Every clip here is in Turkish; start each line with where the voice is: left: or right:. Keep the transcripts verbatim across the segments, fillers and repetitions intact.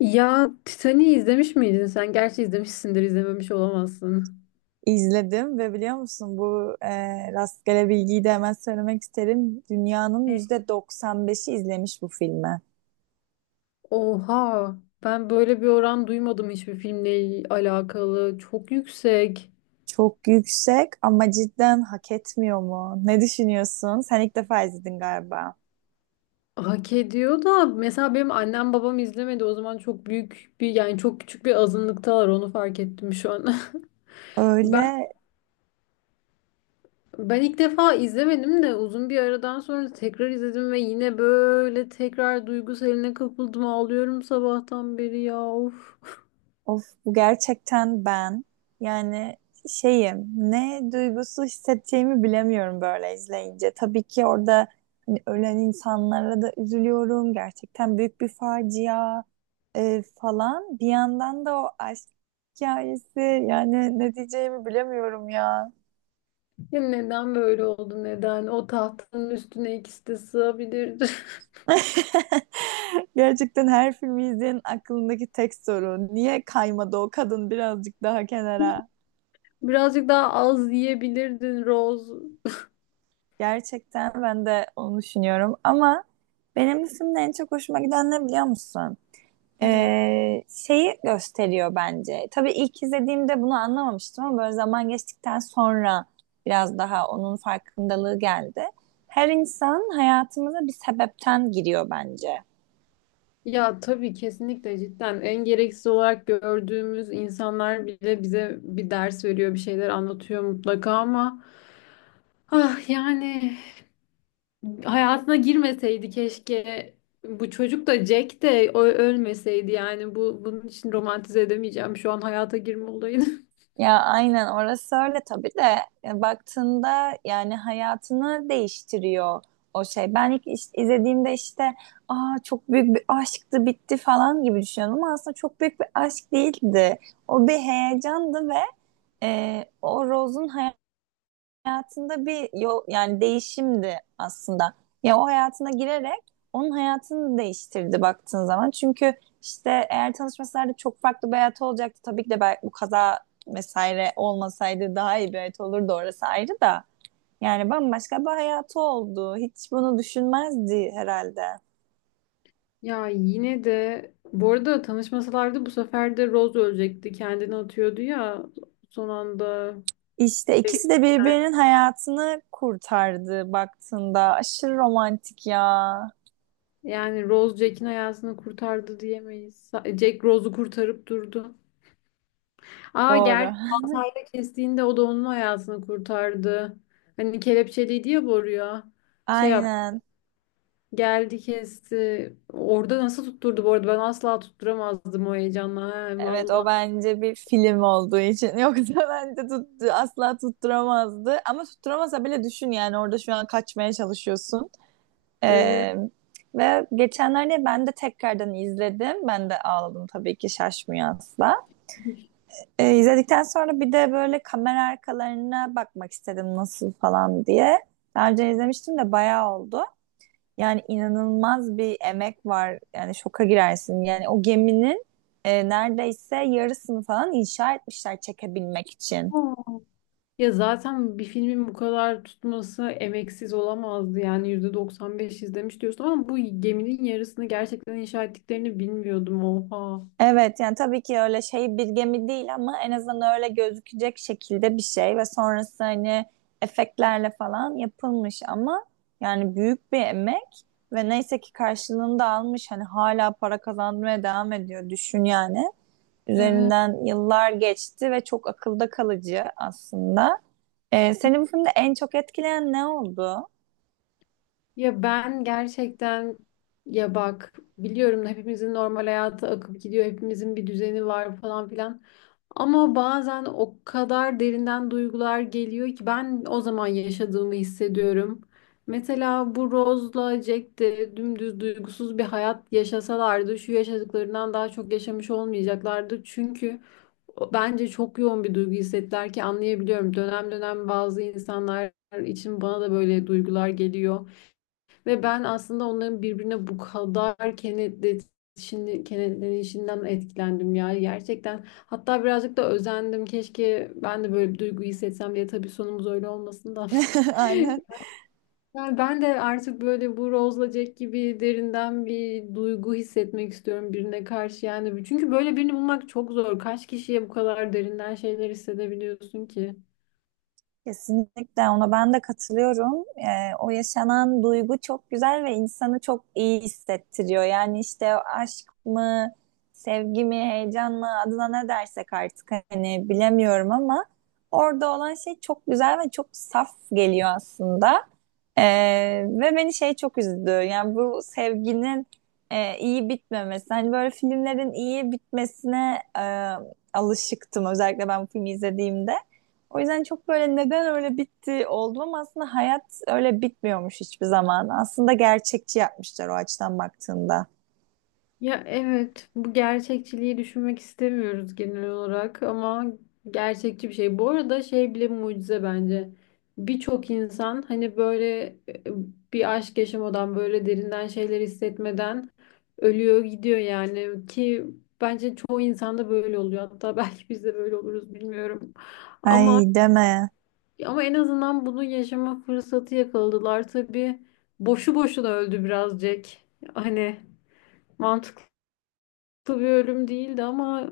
left: Ya Titanic'i izlemiş miydin sen? Gerçi izlemişsindir, izlememiş olamazsın.
right: İzledim ve biliyor musun bu e, rastgele bilgiyi de hemen söylemek isterim. Dünyanın
left: Evet.
right: yüzde doksan beşi izlemiş bu filmi.
left: Oha, ben böyle bir oran duymadım hiçbir filmle alakalı. Çok yüksek.
right: Çok yüksek ama cidden hak etmiyor mu? Ne düşünüyorsun? Sen ilk defa izledin galiba.
left: Hak ediyor da mesela benim annem babam izlemedi. O zaman çok büyük bir yani çok küçük bir azınlıktalar, onu fark ettim şu an. Ben
right: Öyle.
left: ben ilk defa izlemedim de uzun bir aradan sonra tekrar izledim ve yine böyle tekrar duygusaline kapıldım. Ağlıyorum sabahtan beri ya. Of.
right: Of, bu gerçekten ben. Yani şeyim, ne duygusu hissedeceğimi bilemiyorum böyle izleyince. Tabii ki orada hani ölen insanlara da üzülüyorum. Gerçekten büyük bir facia e, falan. Bir yandan da o aşk hikayesi, yani ne diyeceğimi bilemiyorum ya.
left: Ya neden böyle oldu, neden? O tahtanın üstüne ikisi de sığabilirdi.
right: Gerçekten her filmi izleyenin aklındaki tek soru. Niye kaymadı o kadın birazcık daha kenara?
left: Birazcık daha az yiyebilirdin Rose.
right: Gerçekten ben de onu düşünüyorum ama benim bu filmde en çok hoşuma giden ne biliyor musun?
left: Ne?
right: Ee, şeyi gösteriyor bence. Tabii ilk izlediğimde bunu anlamamıştım ama böyle zaman geçtikten sonra biraz daha onun farkındalığı geldi. Her insan hayatımıza bir sebepten giriyor bence.
left: Ya tabii kesinlikle, cidden en gereksiz olarak gördüğümüz insanlar bile bize bir ders veriyor, bir şeyler anlatıyor mutlaka ama ah, yani hayatına girmeseydi keşke, bu çocuk da, Jack de ö- ölmeseydi, yani bu, bunun için romantize edemeyeceğim şu an hayata girme olayını.
right: Ya aynen orası öyle tabii de e, baktığında yani hayatını değiştiriyor o şey. Ben ilk iş- izlediğimde işte aa çok büyük bir aşktı, bitti falan gibi düşünüyordum ama aslında çok büyük bir aşk değildi. O bir heyecandı ve e, o Rose'un hayatında bir yol, yani değişimdi aslında. Ya o hayatına girerek onun hayatını değiştirdi baktığın zaman. Çünkü işte eğer tanışmasalardı çok farklı bir hayatı olacaktı. Tabii ki de belki bu kaza vesaire olmasaydı daha iyi bir hayat olurdu, orası ayrı da. Yani bambaşka bir hayatı oldu. Hiç bunu düşünmezdi herhalde.
left: Ya yine de bu arada tanışmasalardı bu sefer de Rose ölecekti. Kendini atıyordu ya son anda.
right: İşte ikisi de
left: Yani,
right: birbirinin hayatını kurtardı baktığında. Aşırı romantik ya.
left: yani Rose Jack'in hayatını kurtardı diyemeyiz. Sa- Jack Rose'u kurtarıp durdu. Aa
right: Doğru.
left: gerçi baltayla kestiğinde o da onun hayatını kurtardı. Hani kelepçeliydi ya boruya. Şey yap,
right: Aynen.
left: geldi kesti. Orada nasıl tutturdu bu arada? Ben asla tutturamazdım o heyecanla. He,
right: Evet, o
left: vallahi.
right: bence bir film olduğu için. Yoksa bence tuttu, asla tutturamazdı. Ama tutturamasa bile düşün, yani orada şu an kaçmaya çalışıyorsun.
left: Evet.
right: Ee, Ve geçenlerde ben de tekrardan izledim. Ben de ağladım tabii ki, şaşmıyor asla. Ee, izledikten sonra bir de böyle kamera arkalarına bakmak istedim nasıl falan diye. Daha önce izlemiştim de bayağı oldu. Yani inanılmaz bir emek var. Yani şoka girersin. Yani o geminin e, neredeyse yarısını falan inşa etmişler çekebilmek için.
left: Ya zaten bir filmin bu kadar tutması emeksiz olamazdı. Yani yüzde doksan beş izlemiş diyorsun ama bu geminin yarısını gerçekten inşa ettiklerini bilmiyordum. Oha.
right: Evet, yani tabii ki öyle şey bir gemi değil ama en azından öyle gözükecek şekilde bir şey ve sonrası hani efektlerle falan yapılmış ama yani büyük bir emek ve neyse ki karşılığını da almış, hani hala para kazanmaya devam ediyor, düşün yani. Üzerinden yıllar geçti ve çok akılda kalıcı aslında. Ee, seni bu filmde en çok etkileyen ne oldu?
left: Ya ben gerçekten, ya bak, biliyorum hepimizin normal hayatı akıp gidiyor. Hepimizin bir düzeni var falan filan. Ama bazen o kadar derinden duygular geliyor ki ben o zaman yaşadığımı hissediyorum. Mesela bu Rose'la Jack de dümdüz duygusuz bir hayat yaşasalardı şu yaşadıklarından daha çok yaşamış olmayacaklardı. Çünkü o- bence çok yoğun bir duygu hissettiler ki anlayabiliyorum. Dönem dönem bazı insanlar için bana da böyle duygular geliyor. Ve ben aslında onların birbirine bu kadar kenetlenişini, kenetlenişinden etkilendim ya gerçekten. Hatta birazcık da özendim. Keşke ben de böyle bir duygu hissetsem diye. Tabii sonumuz öyle olmasın da.
right: Aynen.
left: Yani ben de artık böyle bu Rose'la Jack gibi derinden bir duygu hissetmek istiyorum birine karşı yani. Çünkü böyle birini bulmak çok zor. Kaç kişiye bu kadar derinden şeyler hissedebiliyorsun ki?
right: Kesinlikle ona ben de katılıyorum. Ee, o yaşanan duygu çok güzel ve insanı çok iyi hissettiriyor. Yani işte aşk mı, sevgi mi, heyecan mı, adına ne dersek artık hani bilemiyorum ama orada olan şey çok güzel ve çok saf geliyor aslında. Ee, Ve beni şey çok üzdü. Yani bu sevginin e, iyi bitmemesi. Hani böyle filmlerin iyi bitmesine e, alışıktım özellikle ben bu filmi izlediğimde. O yüzden çok böyle neden öyle bitti oldum ama aslında hayat öyle bitmiyormuş hiçbir zaman. Aslında gerçekçi yapmışlar o açıdan baktığında.
left: Ya evet, bu gerçekçiliği düşünmek istemiyoruz genel olarak ama gerçekçi bir şey. Bu arada şey bile mucize bence. Birçok insan hani böyle e, bir aşk yaşamadan, böyle derinden şeyler hissetmeden ölüyor gidiyor yani, ki bence çoğu insanda böyle oluyor. Hatta belki biz de böyle oluruz, bilmiyorum.
right: Ay,
left: Ama
right: deme.
left: ama en azından bunu yaşama fırsatı yakaladılar. Tabii boşu boşuna öldü birazcık. Hani mantıklı. Tabii bir ölüm değildi ama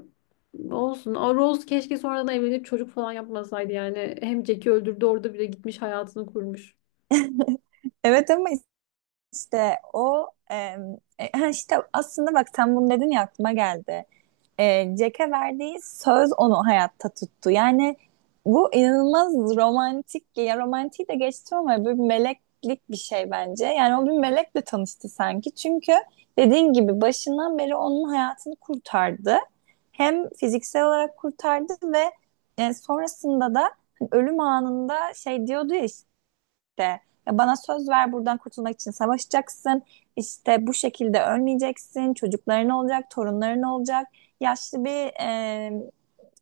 left: olsun. A, Rose keşke sonradan evlenip çocuk falan yapmasaydı yani. Hem Jack'i öldürdü, orada bile gitmiş hayatını kurmuş.
right: Evet ama işte o em, e, ha işte aslında bak sen bunu dedin ya, aklıma geldi. e, Jack'e verdiği söz onu hayatta tuttu. Yani bu inanılmaz romantik, ya romantiği de geçtim ama bir meleklik bir şey bence. Yani o bir melekle tanıştı sanki. Çünkü dediğin gibi başından beri onun hayatını kurtardı. Hem fiziksel olarak kurtardı ve e, sonrasında da hani ölüm anında şey diyordu ya işte de, "Ya bana söz ver, buradan kurtulmak için savaşacaksın. İşte bu şekilde ölmeyeceksin. Çocukların olacak, torunların olacak. Yaşlı bir e,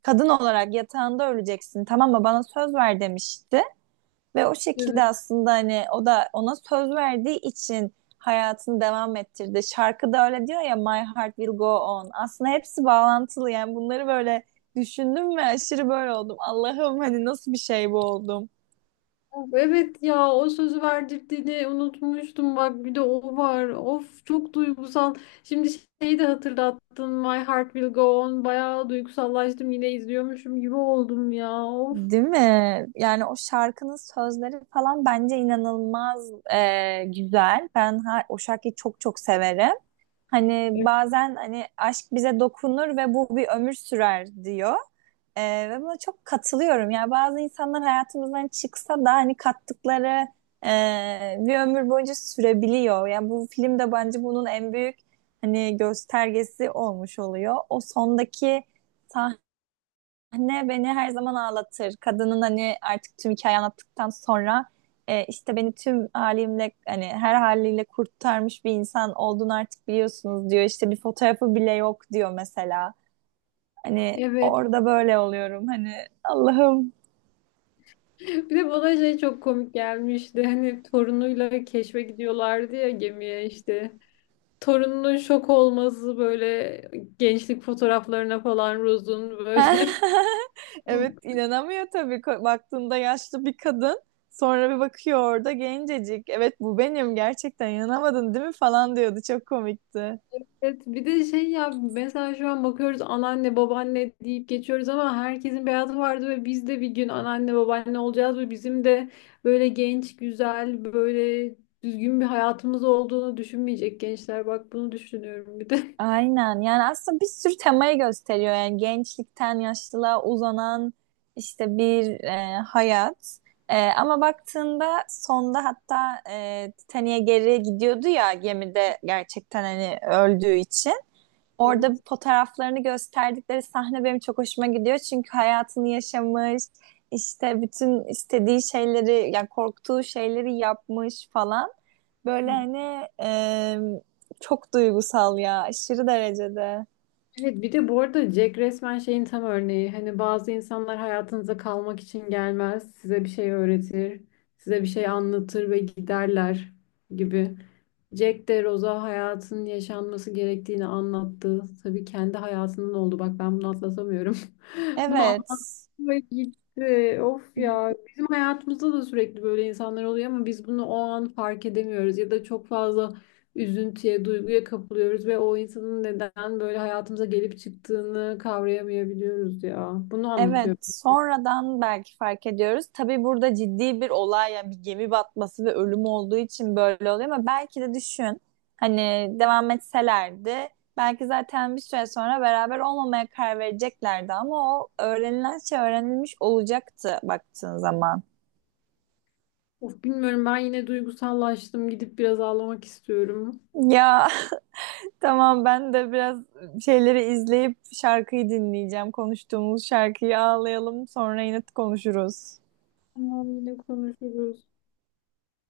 right: kadın olarak yatağında öleceksin. Tamam mı? Bana söz ver," demişti. Ve o şekilde
left: Evet.
right: aslında hani o da ona söz verdiği için hayatını devam ettirdi. Şarkıda öyle diyor ya, My Heart Will Go On. Aslında hepsi bağlantılı, yani bunları böyle düşündüm ve aşırı böyle oldum. Allah'ım hani nasıl bir şey bu, oldum.
left: Of, evet ya, o sözü verdirdiğini unutmuştum, bak bir de o var. Of, çok duygusal. Şimdi şeyi de hatırlattın, My Heart Will Go On. Bayağı duygusallaştım, yine izliyormuşum gibi oldum ya. Of.
right: Değil mi? Yani o şarkının sözleri falan bence inanılmaz e, güzel. Ben ha- o şarkıyı çok çok severim. Hani bazen hani aşk bize dokunur ve bu bir ömür sürer diyor. E, Ve buna çok katılıyorum. Yani bazı insanlar hayatımızdan çıksa da hani kattıkları e, bir ömür boyunca sürebiliyor. Yani bu film de bence bunun en büyük hani göstergesi olmuş oluyor. O sondaki Anne beni her zaman ağlatır. Kadının hani artık tüm hikaye anlattıktan sonra e, işte, "Beni tüm halimle, hani her haliyle kurtarmış bir insan olduğunu artık biliyorsunuz," diyor. "İşte bir fotoğrafı bile yok," diyor mesela. Hani
left: Evet.
right: orada böyle oluyorum, hani Allah'ım.
left: Bir de bana şey çok komik gelmişti. Hani torunuyla keşfe gidiyorlardı ya gemiye işte. Torununun şok olması, böyle gençlik fotoğraflarına falan Rose'un böyle.
right: Evet, inanamıyor tabii. Ko- baktığında yaşlı bir kadın, sonra bir bakıyor orada gencecik. Evet, bu benim gerçekten, inanamadın değil mi falan diyordu, çok komikti.
left: Evet, bir de şey ya, mesela şu an bakıyoruz anneanne babaanne deyip geçiyoruz ama herkesin beyazı vardı ve biz de bir gün anneanne babaanne olacağız ve bizim de böyle genç güzel, böyle düzgün bir hayatımız olduğunu düşünmeyecek gençler, bak bunu düşünüyorum bir de.
right: Aynen, yani aslında bir sürü temayı gösteriyor, yani gençlikten yaşlılığa uzanan işte bir e, hayat. E, ama baktığında sonda hatta e, Titanic'e geri gidiyordu ya gemide, gerçekten hani öldüğü için orada fotoğraflarını gösterdikleri sahne benim çok hoşuma gidiyor, çünkü hayatını yaşamış, işte bütün istediği şeyleri, yani korktuğu şeyleri yapmış falan. Böyle
left: Evet.
right: hani e, çok duygusal ya, aşırı derecede.
left: Evet bir de bu arada Jack resmen şeyin tam örneği. Hani bazı insanlar hayatınıza kalmak için gelmez. Size bir şey öğretir, size bir şey anlatır ve giderler gibi. Jack de Rose'a hayatın yaşanması gerektiğini anlattı. Tabii kendi hayatının oldu. Bak ben bunu atlatamıyorum. Bunu
right: Evet.
left: anlatma gitti. Of ya. Bizim hayatımızda da sürekli böyle insanlar oluyor ama biz bunu o an fark edemiyoruz ya da çok fazla üzüntüye, duyguya kapılıyoruz ve o insanın neden böyle hayatımıza gelip çıktığını kavrayamayabiliyoruz ya. Bunu
right: Evet,
left: anlatıyor.
right: sonradan belki fark ediyoruz. Tabii burada ciddi bir olay, yani bir gemi batması ve ölüm olduğu için böyle oluyor ama belki de düşün. Hani devam etselerdi belki zaten bir süre sonra beraber olmamaya karar vereceklerdi ama o öğrenilen şey öğrenilmiş olacaktı baktığın zaman.
left: Of bilmiyorum, ben yine duygusallaştım. Gidip biraz ağlamak istiyorum.
right: Ya, tamam ben de biraz şeyleri izleyip şarkıyı dinleyeceğim. Konuştuğumuz şarkıyı, ağlayalım sonra yine konuşuruz.
left: Tamam, yine konuşuruz.